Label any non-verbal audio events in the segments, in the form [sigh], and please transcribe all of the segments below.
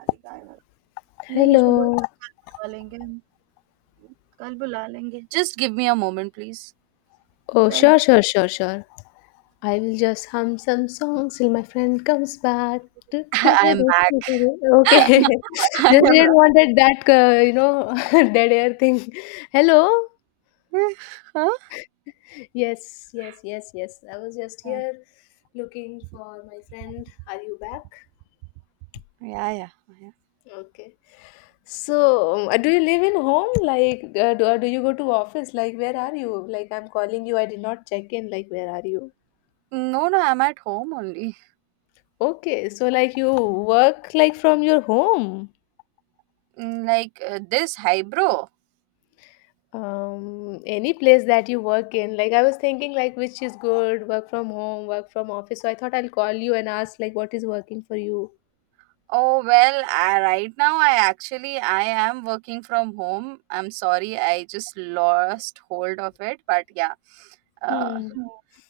अरे! काय झालं? नहीं, उसको Hello. बोला कल बुला लेंगे हम, कल बुला लेंगे। Just give me a moment, please. [laughs] Oh, कल. sure, sure, sure, sure. I will just hum some songs till my friend comes back. Do, do, I do, am do, back. do, do, do. [laughs] Okay. [laughs] Just I am didn't back. wanted that, [laughs] dead air thing. Hello. Huh? Yes, yes, yes, yes. I was just here looking for my friend. Are you back? Yeah, yeah, yeah. Okay. So, do you live in home? Like, do, or do you go to office? Like, where are you? Like, I'm calling you. I did not check in. Like, where are you? No, no, I'm at home only. Okay, so like you work like from your home. Like this, hi bro. Any place that you work in. Like I was thinking like which is good, work from home, work from office. So I thought I'll call you and ask like what is working for you. Oh well, right now I actually I am working from home. I'm sorry, I just lost hold of it, but yeah. Uh, Hmm.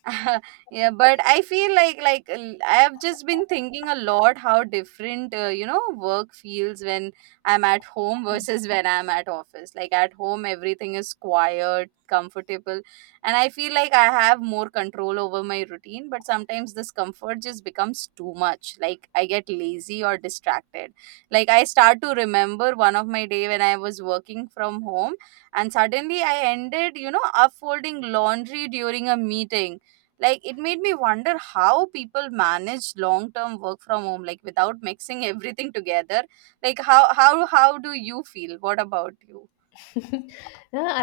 [laughs] yeah, but I feel like I have just been thinking a lot how different you know, work feels when I'm at home [laughs] versus when I'm at office. Like at home, everything is quiet, comfortable, and I feel like I have more control over my routine, but sometimes this comfort just becomes too much. Like I get lazy or distracted. Like I start to remember one of my day when I was working from home, and suddenly I ended, you know, upfolding laundry during a meeting. Like, it made me wonder how people manage long term work from home, like without mixing [laughs] everything together. Like how do you feel? What about you? [laughs] yeah,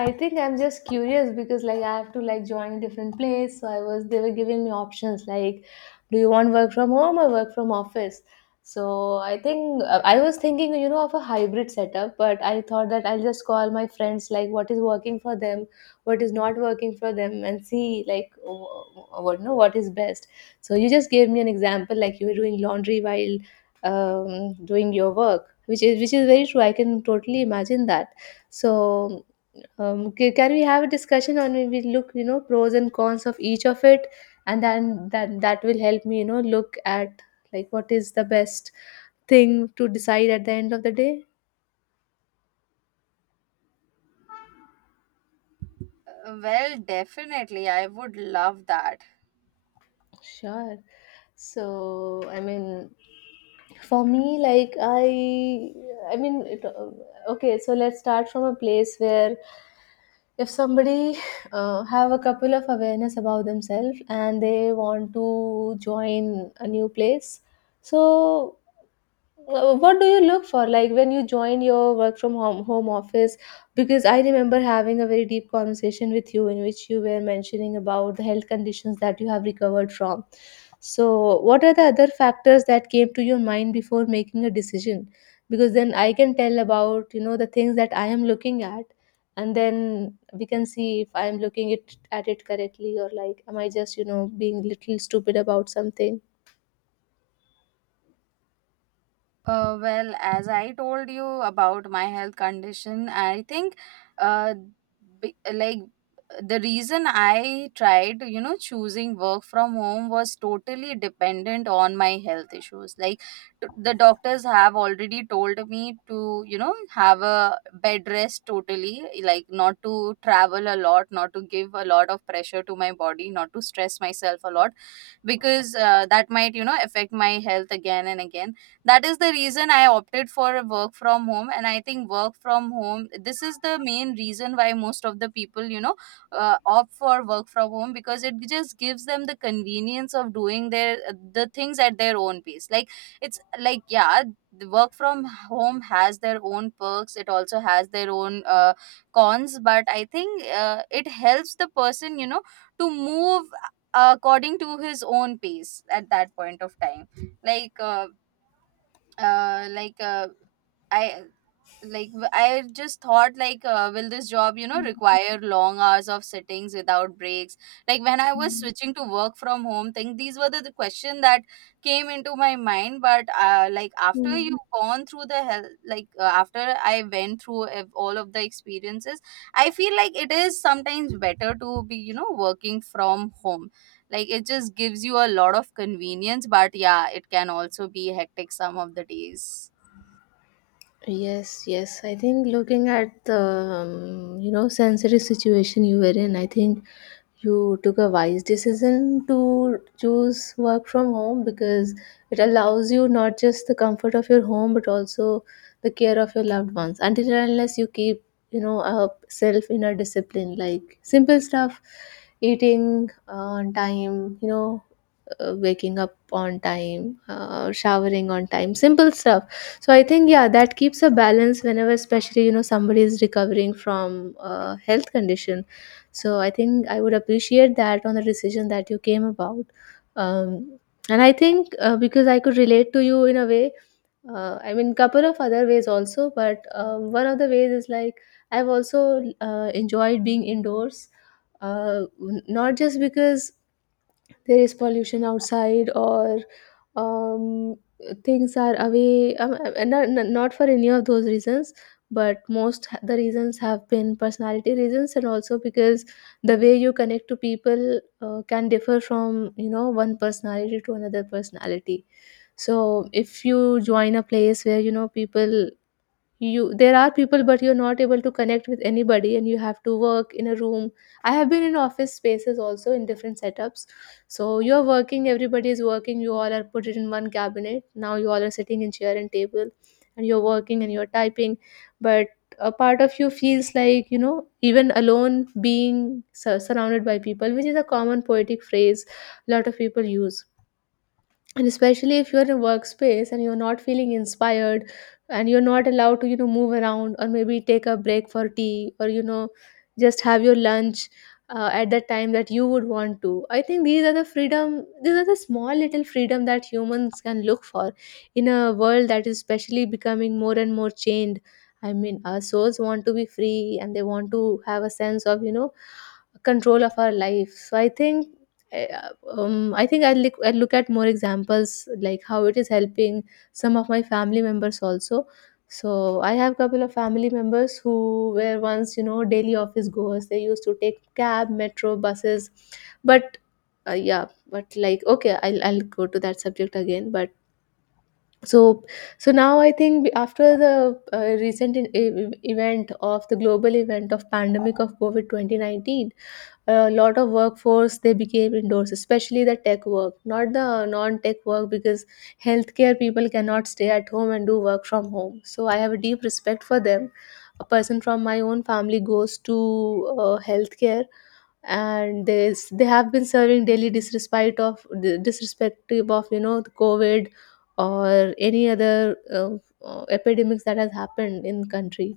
I think I'm just curious because like I have to like join a different place. So I was they were giving me options like, do you want work from home or work from office? So I think I was thinking of a hybrid setup, but I thought that I'll just call my friends like what is working for them, what is not working for them, and see like wh- what no what is best. So you just gave me an example like you were doing laundry while doing your work, which is very true. I can totally imagine that so, can we have a discussion on when we look, pros and cons of each of it, and then that will help me, look at like what is the best thing to decide at the end of the day. Well, definitely. I would love that. Sure. So, I mean, for me, I mean, it, uh, okay. So let's start from a place where if somebody have a couple of awareness about themselves and they want to join a new place so what do you look for like when you join your work from home office because I remember having a very deep conversation with you in which you were mentioning about the health conditions that you have recovered from. So what are the other factors that came to your mind before making a decision, because then I can tell about the things that I am looking at, and then we can see if I'm looking it at it correctly, or like am I just being little stupid about something. Well, as I told you about my health condition, I think, uh, like, the reason I tried, you know, choosing work from home was totally dependent on my health issues. Like the doctors have already told me to, you know, have a bed rest totally, like not to travel a lot, not to give a lot of pressure to my body, not to stress myself a lot, because that might, you know, affect my health again and again. That is the reason I opted for work from home, and I think work from home, this is the main reason why most of the people, you know, opt for work from home, because it just gives them the convenience of doing their the things at their own pace. Like, it's like, yeah, the work from home has their own perks. It also has their own cons. But I think it helps the person, you know, to move according to his own pace at that point of time. like uh, uh, like uh, I I just thought, like, will this job, you know, require long hours of sittings without breaks. Like when I was Mm. switching to work from home thing, these were the question that came into my mind. But like after Mm. you've gone through the hell, like after I went through all of the experiences, I feel like it is sometimes better to be, you know, working from home. Like it just gives you a lot of convenience, but yeah, it can also be hectic some of the days. Yes, yes. I think looking at the you know sensitive situation you were in, I think you took a wise decision to choose work from home, because it allows you not just the comfort of your home, but also the care of your loved ones. Until and unless you keep a self inner discipline, like simple stuff, eating on time, you know, waking up on time, showering on time, simple stuff. So I think yeah, that keeps a balance whenever, especially you know, somebody is recovering from a health condition. So I think I would appreciate that on the decision that you came about. Um, and I think because I could relate to you in a way, I mean, couple of other ways also, but one of the ways is like I've also enjoyed being indoors, not just because there is pollution outside, or um, things are away, not for any of those reasons, but the reasons have been personality reasons, and also because the way you connect to people can differ from one personality to another personality. So if you join a place where you know people, you there are people but you're not able to connect with anybody, and you have to work in a room. I have been in office spaces also in different setups. So you're working, everybody is working, you all are put in one cabinet, now you all are sitting in chair and table, and you're working and you're typing. But a part of you feels like even alone being surrounded by people, which is a common poetic phrase a lot of people use. And especially if you're in a workspace and you're not feeling inspired, and you're not allowed to move around, or maybe take a break for tea, or just have your lunch at the time that you would want to. I think these are the freedom, these are the small little freedom that humans can look for in a world that is especially becoming more and more chained. I mean, our souls want to be free, and they want to have a sense of control of our life. So I think I'll look at more examples like how it is helping some of my family members also. So I have couple of family members who were once, you know, daily office goers. They used to take cab, metro, buses, but yeah, but like okay, I'll go to that subject again. But so so now I think after the recent event of the global event of pandemic of covid 2019, a lot of workforce they became indoors, especially the tech work not the non tech work, because healthcare people cannot stay at home and do work from home, so I have a deep respect for them. A person from my own family goes to healthcare, and they have been serving daily disrespect of disrespective of the covid or any other epidemics that has happened in country.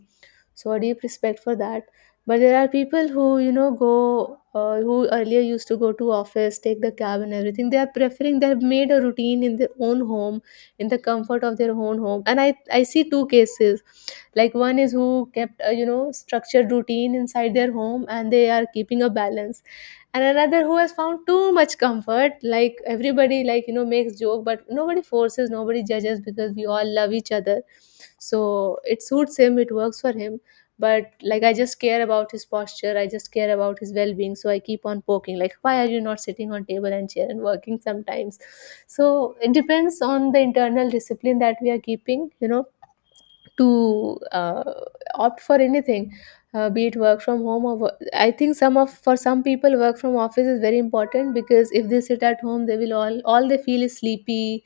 So a deep respect for that. But there are people who you know go who earlier used to go to office, take the cab and everything, they are preferring, they have made a routine in their own home, in the comfort of their own home. And I see two cases, like one is who kept a you know structured routine inside their home and they are keeping a balance, and another who has found too much comfort, like everybody like you know makes joke, but nobody forces, nobody judges, because we all love each other. So it suits him, it works for him. But like I just care about his posture, I just care about his well-being, so I keep on poking like, why are you not sitting on table and chair and working sometimes? So it depends on the internal discipline that we are keeping you know to opt for anything, be it work from home or I think some of for some people work from office is very important, because if they sit at home they will all they feel is sleepy.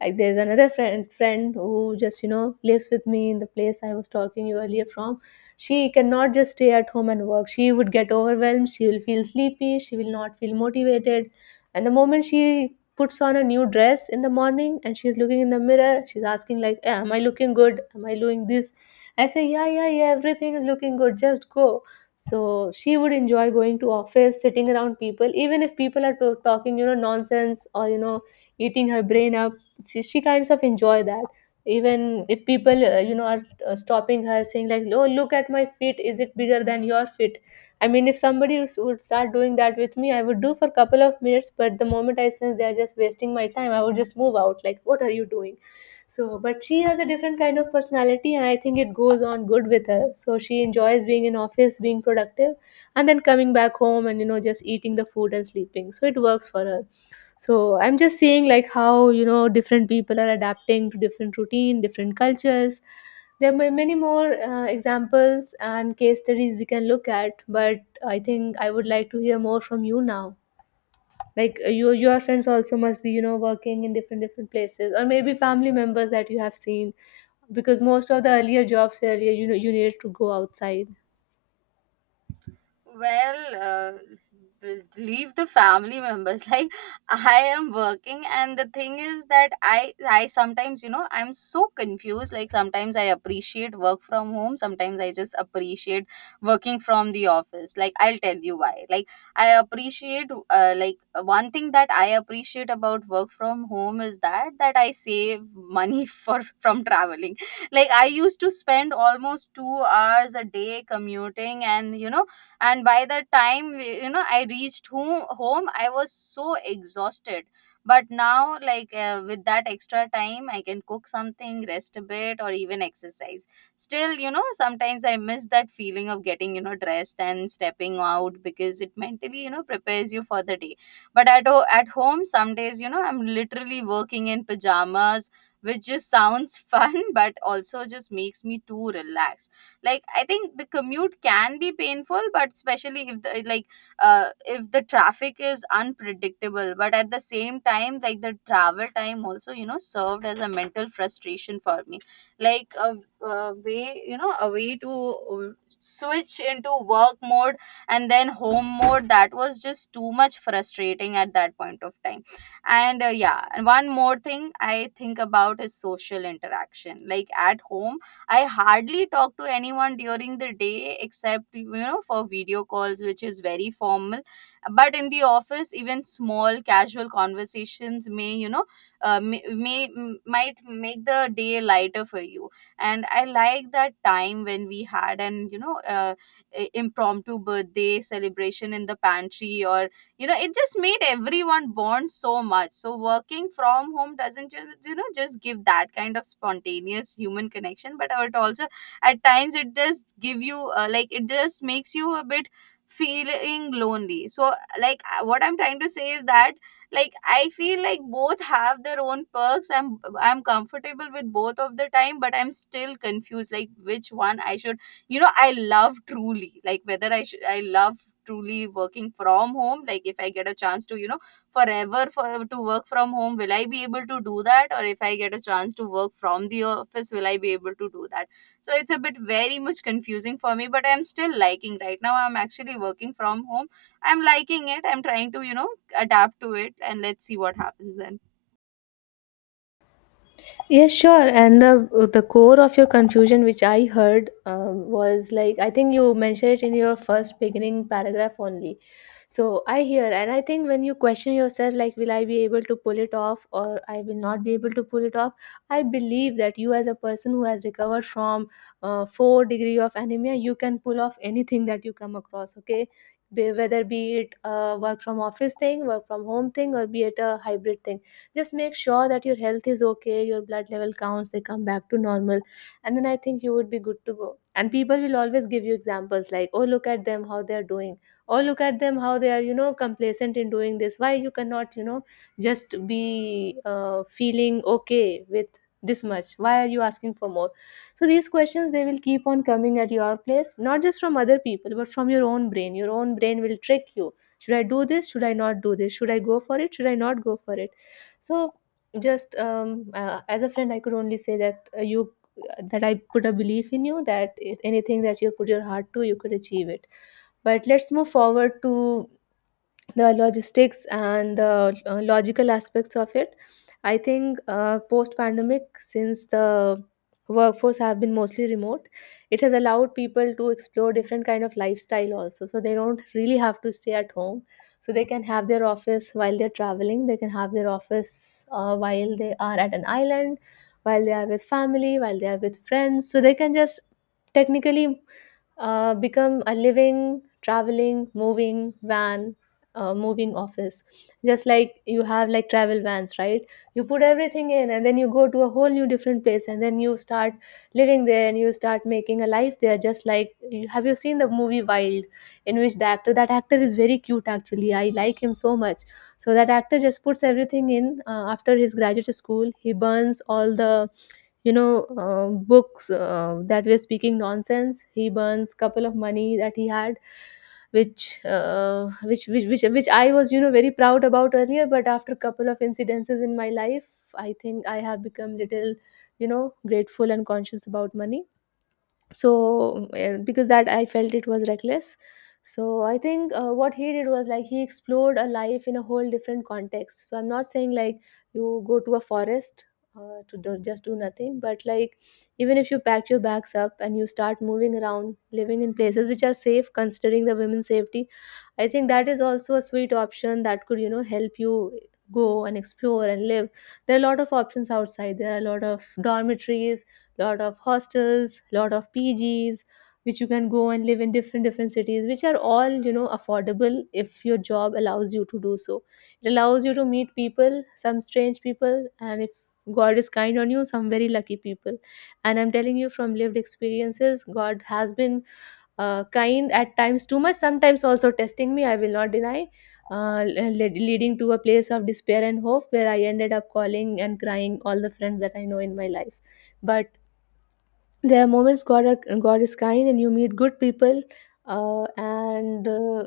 Like there's another friend who just you know lives with me in the place I was talking you earlier from. She cannot just stay at home and work, she would get overwhelmed, she will feel sleepy, she will not feel motivated. And the moment she puts on a new dress in the morning and she's looking in the mirror, she's asking like, "Eh, Am I looking good? Am I doing this?" I say, "Yeah, yeah, yeah. Everything is looking good. Just go." So she would enjoy going to office, sitting around people, even if people are talking, you know, nonsense, or you know, eating her brain up. She kinds of enjoy that. Even if people, are stopping her, saying like, "Oh, look at my feet. Is it bigger than your feet?" I mean, if would start doing that with me, I would do for a couple of minutes, but the moment I sense they are just wasting my time, I would just move out. Like, what are you doing? So, but she has a different kind of personality, and I think it goes on good with her. So she enjoys being in office, being productive, and then coming back home, and you know just eating the food and sleeping. So it works for her. So I'm just seeing like how you know different people are adapting to different routine, different cultures. There are many more examples and case studies we can look at, but I think I would like to hear more from you now. Like your friends also must be you know working in different different places, or maybe family members that you have seen, because most of the earlier jobs were earlier you know you needed to go outside. Well, leave the family members. [laughs] Like, I am working, and the thing is that I sometimes, you know, I'm so confused. Like, sometimes I appreciate work from home. Sometimes I just appreciate working from the office. Like, I'll tell you why. Like, I appreciate like one thing that I appreciate about work from home is that I save money [laughs] for from traveling. Like, I used to spend almost 2 hours a day commuting, and you know, and by the time, you know, I reached home, I was so exhausted. But now, like, with that extra time I can cook something, rest a bit, or even exercise. Still, you know, sometimes I miss that feeling of getting, you know, dressed and stepping out, because it mentally, you know, prepares you for the day. But at home some days, you know, I'm literally working in pajamas, which just sounds [laughs] fun, but also just makes me too relaxed. Like, I think the commute can be painful, but especially if the like if the traffic is unpredictable. But at the same time, like, the travel time also, you know, served as a mental frustration for me. Like a way, you know, a way to switch into work mode and then home mode. That was just too much frustrating at that point of time. And yeah, and one more thing I think about is social interaction. Like, at home, I hardly talk to anyone during the day except, you know, for video calls, which is very formal. But in the office, even small casual conversations may, you know, may m- might make the day lighter for you. And I like that time when we had an, impromptu birthday celebration in the pantry, or you know, it just made everyone bond so much. So working from home doesn't you know, just give that kind of spontaneous human connection, but it also at times it just give you like it just makes you a bit feeling lonely. So, like, what I'm trying to say is that, like, I feel like both have their own perks. I'm comfortable with both of the time, but I'm still confused like which one I should, you know, I love, truly, like whether I should, I love truly working from home. Like, if I get a chance to, you know, forever to work from home, will I be able to do that? Or if I get a chance to work from the office, will I be able to do that? So it's a bit very much confusing for me, but I'm still liking right now. I'm actually working from home. I'm liking it. I'm trying to, you know, adapt to it, and let's see what happens then. Yes, sure. And the core of your confusion, which I heard, was like I think you mentioned it in your first beginning paragraph only. So I hear, and I think when you question yourself, like, will I be able to pull it off, or I will not be able to pull it off? I believe that you, as a person who has recovered from four degree of anemia, you can pull off anything that you come across. Okay, whether be it a work from office thing, work from home thing, or be it a hybrid thing, just make sure that your health is okay, your blood level counts, they come back to normal, and then I think you would be good to go. And people will always give you examples like, oh, look at them how they are doing. Oh, look at them how they are, you know, complacent in doing this. Why you cannot, you know, just be feeling okay with this much? Why are you asking for more? So these questions, they will keep on coming at your place, not just from other people but from your own brain. Your own brain will trick you. Should I do this? Should I not do this? Should I go for it? Should I not go for it? So just, as a friend, I could only say that you that I put a belief in you, that anything that you put your heart to, you could achieve it. But let's move forward to the logistics and the logical aspects of it. I think, post pandemic, since the workforce have been mostly remote, it has allowed people to explore different kind of lifestyle also, so they don't really have to stay at home. So they can have their office while they're traveling, they can have their office while they are at an island, while they are with family, while they are with friends, so they can just technically become a living, traveling, moving van, moving office. Just like you have like travel vans, right? You put everything in and then you go to a whole new different place and then you start living there and you start making a life there. Just like you, have you seen the movie Wild, in which the actor that actor is very cute actually. I like him so much. So that actor just puts everything in, after his graduate school. He burns all the you know uh, books that were speaking nonsense. He burns couple of money that he had, which I was, you know, very proud about earlier, but after couple of incidences in my life I think I have become little, you know, grateful and conscious about money. So, because that I felt it was reckless. So I think, what he did was like he explored a life in a whole different context. So I'm not saying like you go to a forest to do, just do nothing, but like even if you pack your bags up and you start moving around, living in places which are safe considering the women's safety, I think that is also a sweet option that could, you know, help you go and explore and live. There are a lot of options outside. There are a lot of dormitories, lot of hostels, lot of PGs, which you can go and live in different different cities, which are all, you know, affordable if your job allows you to do so. It allows you to meet people, some strange people, and if God is kind on you, some very lucky people. And I'm telling you from lived experiences, God has been kind at times, too much sometimes, also testing me, I will not deny, leading to a place of despair and hope where I ended up calling and crying all the friends that I know in my life. But there are moments God is kind and you meet good people. And uh,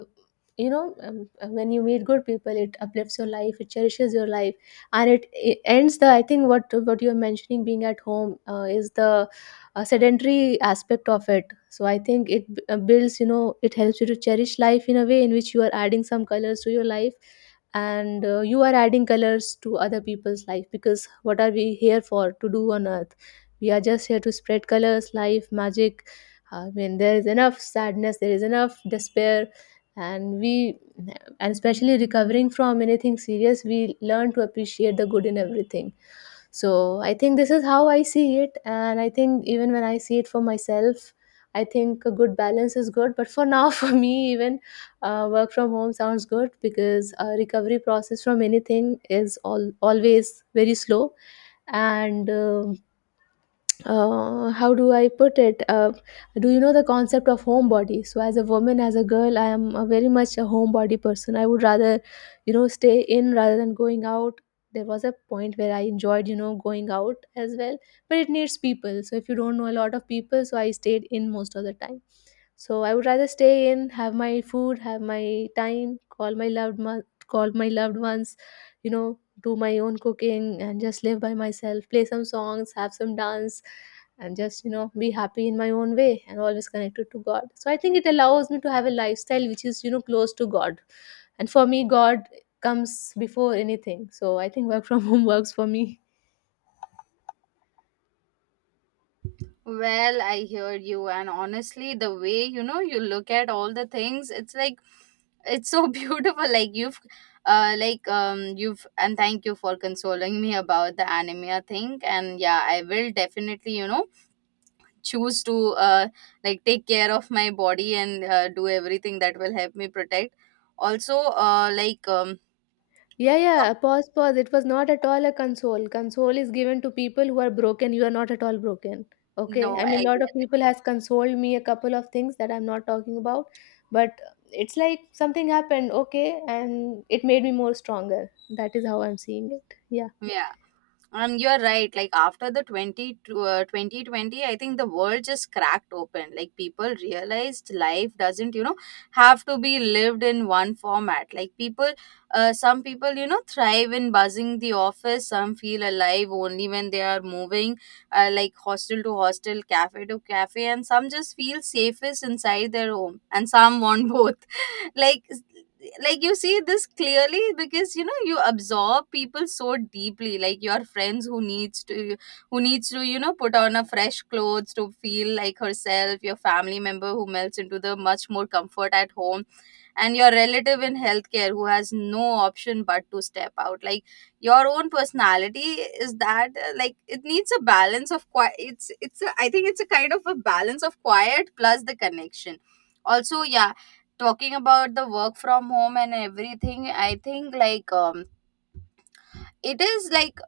you know um, uh, when you meet good people, it uplifts your life, it cherishes your life. And it ends the, I think what you're mentioning being at home is the sedentary aspect of it. So I think it builds, you know, it helps you to cherish life in a way in which you are adding some colors to your life. And you are adding colors to other people's life, because what are we here for to do on earth? We are just here to spread colors, life, magic. I mean, there is enough sadness, there is enough despair, and we, and especially recovering from anything serious, we learn to appreciate the good in everything. So I think this is how I see it, and I think even when I see it for myself, I think a good balance is good, but for now [laughs] for me even, work from home sounds good because recovery process from anything is always very slow. And how do I put it? Do you know the concept of homebody? So, as a woman, as a girl, I am a very much a homebody person. I would rather, you know, stay in rather than going out. There was a point where I enjoyed, you know, going out as well, but it needs people. So, if you don't know a lot of people, so I stayed in most of the time. So, I would rather stay in, have my food, have my time, call my loved ones, you know, do my own cooking and just live by myself, play some songs, have some dance and just, you know, be happy in my own way and always connected to God, so I think it allows me to have a lifestyle which is, you know, close to God. And for me, God comes before anything, so I think work from [laughs] home works for me. Well, I hear you, and honestly, the way, you know, you look at all the things, it's like, it's so [laughs] beautiful. Like, you've, and thank you for consoling me about the anemia thing. And yeah, I will definitely, you know, choose to like take care of my body, and do everything that will help me protect. Also, Yeah, yeah. Pause, pause. It was not at all a console. Console is given to people who are broken. You are not at all broken. Okay, no, I mean I a get lot of it. people has consoled me a couple of things that I'm not talking about. But it's like something happened, okay, and it made me more stronger. That is how I'm seeing it. Yeah. Yeah. And you're right. Like, after 2020, I think the world just cracked open. Like, people realized life doesn't, you know, have to be lived in one format. Like, people, some people, you know, thrive in buzzing the office. Some feel alive only when they are moving, like hostel to hostel, cafe to cafe. And some just feel safest inside their home. And some want [laughs] both. like like, you see this clearly because you know, you absorb people so deeply. Like, your friends who needs to, you know, put on a fresh clothes to feel like herself, your family member who melts into the much more comfort at home, and your relative in healthcare who has no option but to step out. Like, your own personality is that, like, it needs a balance of quiet. I think it's a kind of a balance of quiet plus the connection also. Yeah, talking about the work from home and everything, I think, like, it is like,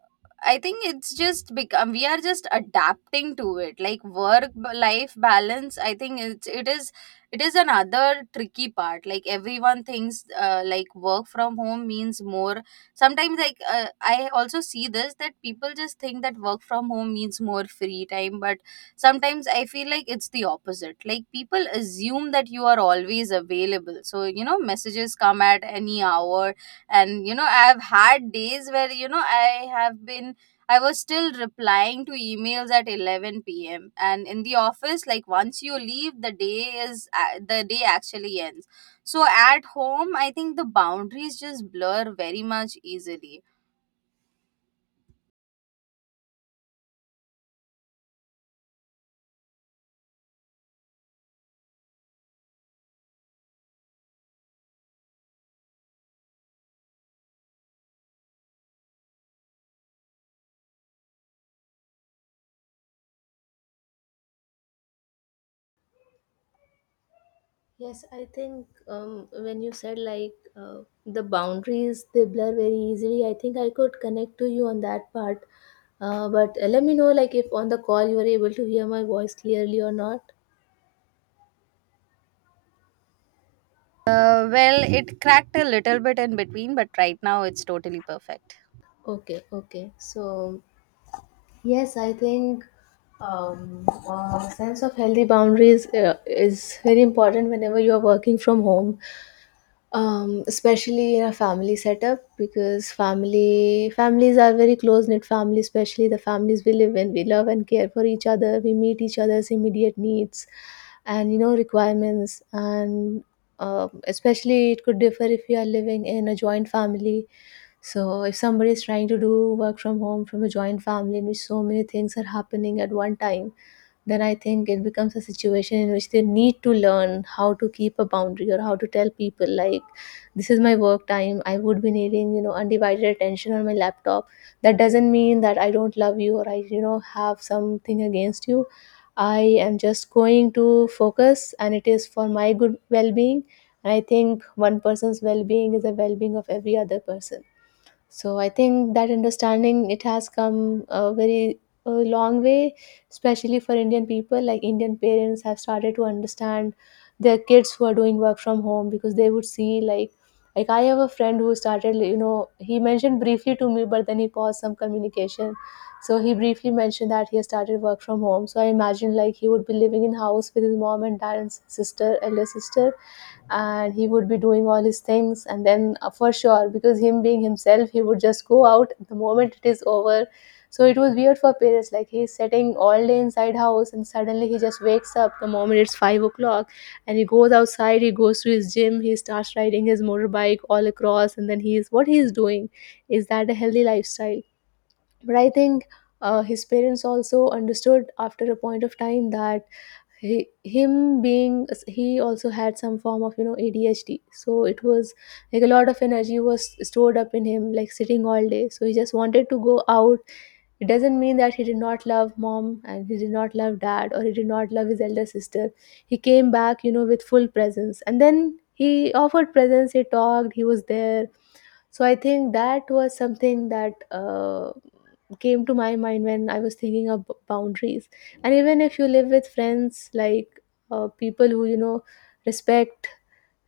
I think it's just become, we are just adapting to it. Like, work life balance, I think it's it is another tricky part. Like, everyone thinks like work from home means more sometimes. Like, I also see this that people just think that work from home means more free time, but sometimes I feel like it's the opposite. Like, people assume that you are always available, so you know, messages come at any hour. And you know, I've had days where, you know, I have been I was still replying to emails at 11 p.m., and in the office, like, once you leave, the day actually ends. So at home, I think the boundaries just blur very much easily. Yes, I think, when you said like the boundaries they blur very easily, I think I could connect to you on that part. But let me know like if on the call you were able to hear my voice clearly or not. Uh, well, it cracked a little bit in between, but right now it's totally perfect. Okay, okay. So yes, I think, sense of healthy boundaries is very important whenever you are working from home. Especially in a family setup, because family families are very close knit families, especially the families we live in. We love and care for each other. We meet each other's immediate needs and, you know, requirements, and especially, it could differ if you are living in a joint family. So if somebody is trying to do work from home from a joint family in which so many things are happening at one time, then I think it becomes a situation in which they need to learn how to keep a boundary or how to tell people like, this is my work time. I would be needing, you know, undivided attention on my laptop. That doesn't mean that I don't love you or I, you know, have something against you. I am just going to focus and it is for my good well being. And I think one person's well being is the well being of every other person. So I think that understanding it has come a very, a long way, especially for Indian people. Like Indian parents have started to understand their kids who are doing work from home because they would see like I have a friend who started, you know, he mentioned briefly to me, but then he paused some communication. So he briefly mentioned that he has started work from home. So I imagine like he would be living in house with his mom and dad and sister, elder sister, and he would be doing all his things. And then for sure, because him being himself, he would just go out the moment it is over. So it was weird for parents, like he's sitting all day inside house and suddenly he just wakes up the moment it's 5 o'clock, and he goes outside, he goes to his gym, he starts riding his motorbike all across. And then he's what he's doing, is that a healthy lifestyle? But I think, his parents also understood after a point of time that he, him being he also had some form of, ADHD. So it was like a lot of energy was stored up in him, like sitting all day, so he just wanted to go out. It doesn't mean that he did not love mom and he did not love dad or he did not love his elder sister. He came back, you know, with full presence, and then he offered presents, he talked, he was there. So I think that was something that came to my mind when I was thinking of boundaries. And even if you live with friends, like people who, respect,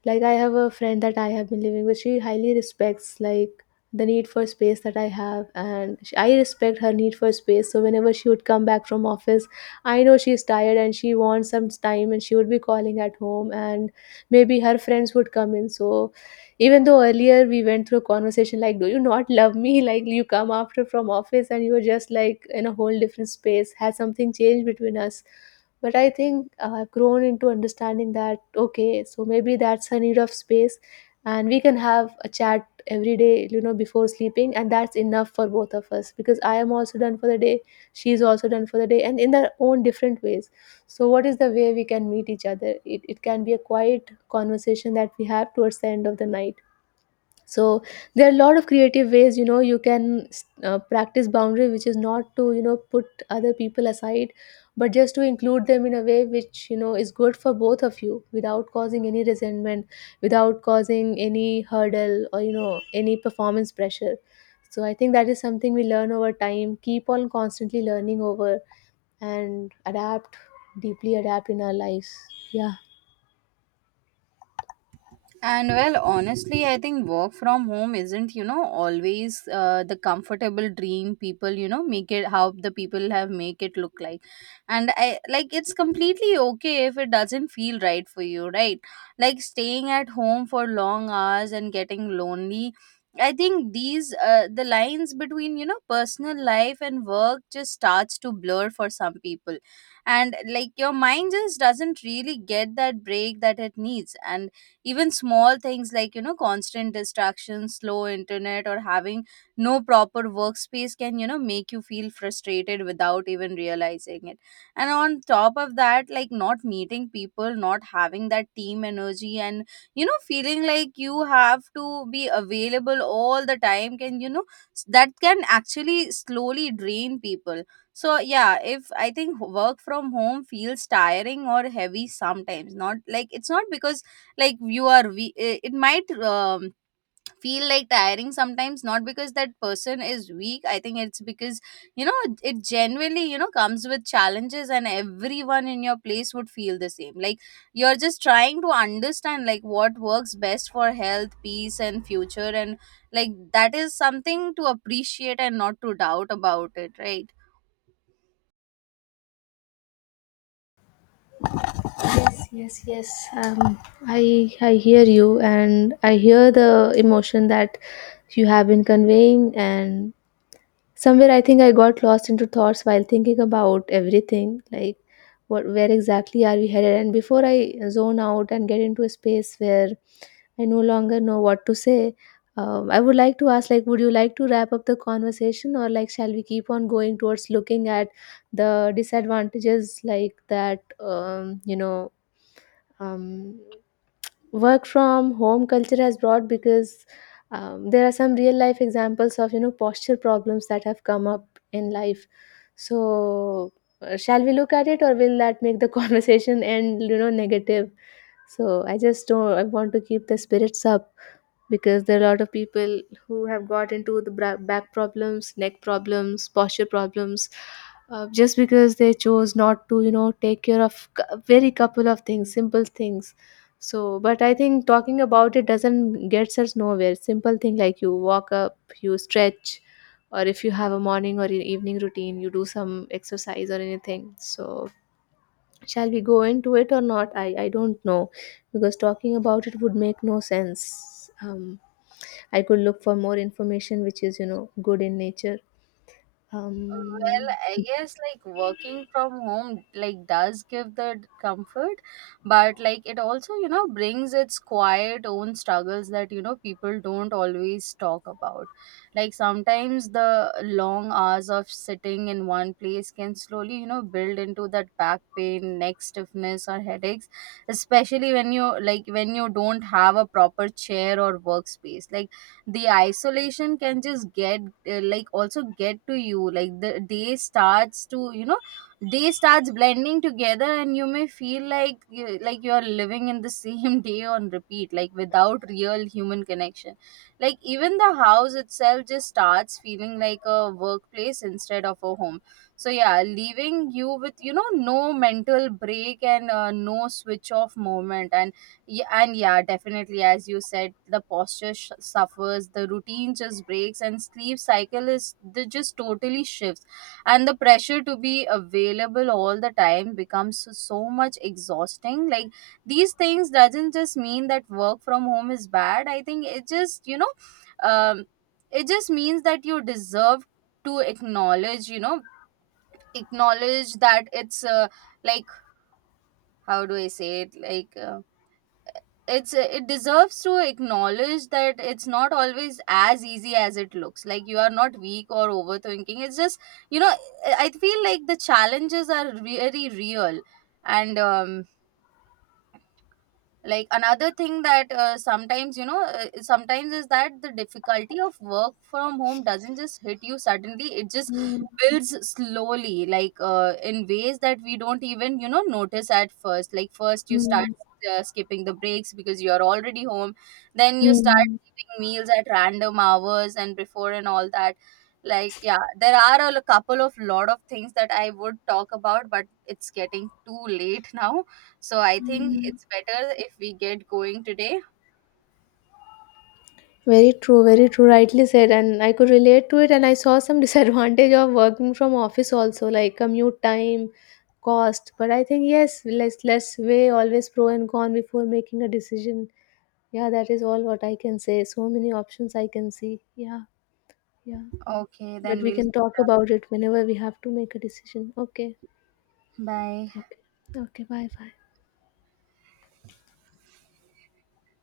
like I have a friend that I have been living with. She highly respects, like, the need for space that I have, and I respect her need for space. So whenever she would come back from office, I know she's tired and she wants some time, and she would be calling at home, and maybe her friends would come in. So even though earlier we went through a conversation like, do you not love me [laughs] like you come after from office and you were just like in a whole different space, has something changed between us? But I think, I've grown into understanding that okay, so maybe that's a need of space, and we can have a chat every day, before sleeping, and that's enough for both of us because I am also done for the day, she's also done for the day, and in their own different ways. So what is the way we can meet each other? It can be a quiet conversation that we have towards the end of the night. So there are a lot of creative ways, you know, you can practice boundary, which is not to, put other people aside, but just to include them in a way which, is good for both of you, without causing any resentment, without causing any hurdle or, any performance pressure. So I think that is something we learn over time, keep on constantly learning over, and adapt, deeply adapt in our lives. Yeah. And well, honestly, I think work from home isn't, you know, always the comfortable dream people, you know, make it how the people have make it look like. And I like, it's completely okay if it doesn't feel right for you, right? Like staying at home for long hours and getting lonely. I think these the lines between, you know, personal life and work just starts to blur for some people. And like, your mind just doesn't really get that break that it needs. And even small things like, you know, constant distractions, slow internet, or having no proper workspace can, you know, make you feel frustrated without even realizing it. And on top of that, like, not meeting people, not having that team energy, and you know, feeling like you have to be available all the time can, you know, that can actually slowly drain people. So yeah, if I think work from home feels tiring or heavy sometimes, not like, it's not because like you are, we it it might feel like tiring sometimes, not because that person is weak. I think it's because, you know, it genuinely, you know, comes with challenges, and everyone in your place would feel the same. Like, you're just trying to understand like what works best for health, peace, and future, and like, that is something to appreciate and not to doubt about it, right? Yes, yes, yes. Um, I hear you, and I hear the emotion that you have been conveying. And somewhere, I think I got lost into thoughts while thinking about everything, like where exactly are we headed? And before I zone out and get into a space where I no longer know what to say, I would like to ask, like, would you like to wrap up the conversation, or like, shall we keep on going towards looking at the disadvantages, like that, um, work from home culture has brought? Because there are some real life examples of, posture problems that have come up in life. So shall we look at it, or will that make the [laughs] conversation end, negative? So I just don't, I want to keep the spirits up, because there are a lot of people who have got into the back problems, neck problems, posture problems, just because they chose not to, take care of very couple of things, simple things. So but I think talking about it doesn't gets us nowhere. Simple thing, like you walk up, you stretch, or if you have a morning or an evening routine, you do some exercise or anything. So shall we go into it or not? I don't know, because talking about it would make no sense. um I could look for more information which is, you know, good in nature. Well, Um, I guess like, working from home, like, does give the comfort, but like, it also, you know, brings its quiet own struggles that, you know, people don't always talk about. Like, sometimes the long hours of sitting in one place can slowly, you know, build into that back pain, neck stiffness, or headaches, especially when you like, when you don't have a proper chair or workspace. Like, the isolation can just get, like, also get to you. Like, the day starts to, you know, day starts blending together, and you may feel like like, you are living in the same [laughs] day on repeat, like, without real human connection. Like, even the house itself just starts feeling like a workplace instead of a home. So yeah, leaving you with, you know, no mental break, and no switch off moment. And yeah, and yeah, definitely, as you said, the posture suffers, the routine just breaks, and sleep cycle is the just totally shifts, and the pressure to be available all the time becomes so so much exhausting. Like, these things doesn't just mean that work from home is bad. I think it just, you know, um, it just means that you deserve to acknowledge, you know, acknowledge that it's like how do I say it, like. It's, it deserves to acknowledge that it's not always as easy as it looks. Like, you are not weak or overthinking. It's just, you know, I feel like the challenges are very real. And like, another thing that sometimes you know sometimes is that the difficulty of work from home doesn't just hit you suddenly. It just Mm, builds slowly, like, in ways that we don't even, you know, notice at first. Like, first you start mm, skipping the breaks because you're already home, then you start mm, eating meals at random hours and before and all that. Like, yeah, there are a couple of lot of things that I would talk about, but it's getting too late [laughs] now. So I think mm. it's better if we get going today. Very true, very true. Rightly said, and I could relate to it. And I saw some [laughs] disadvantage of working from office also, like commute time, cost. But I think yes, let's weigh always pro and con before making a decision. Yeah, that is all what I can say. So many options I can see. Yeah, yeah. Okay, But then we we'll can talk about it whenever we have to make a decision. Okay, bye. okay, okay. Bye, bye.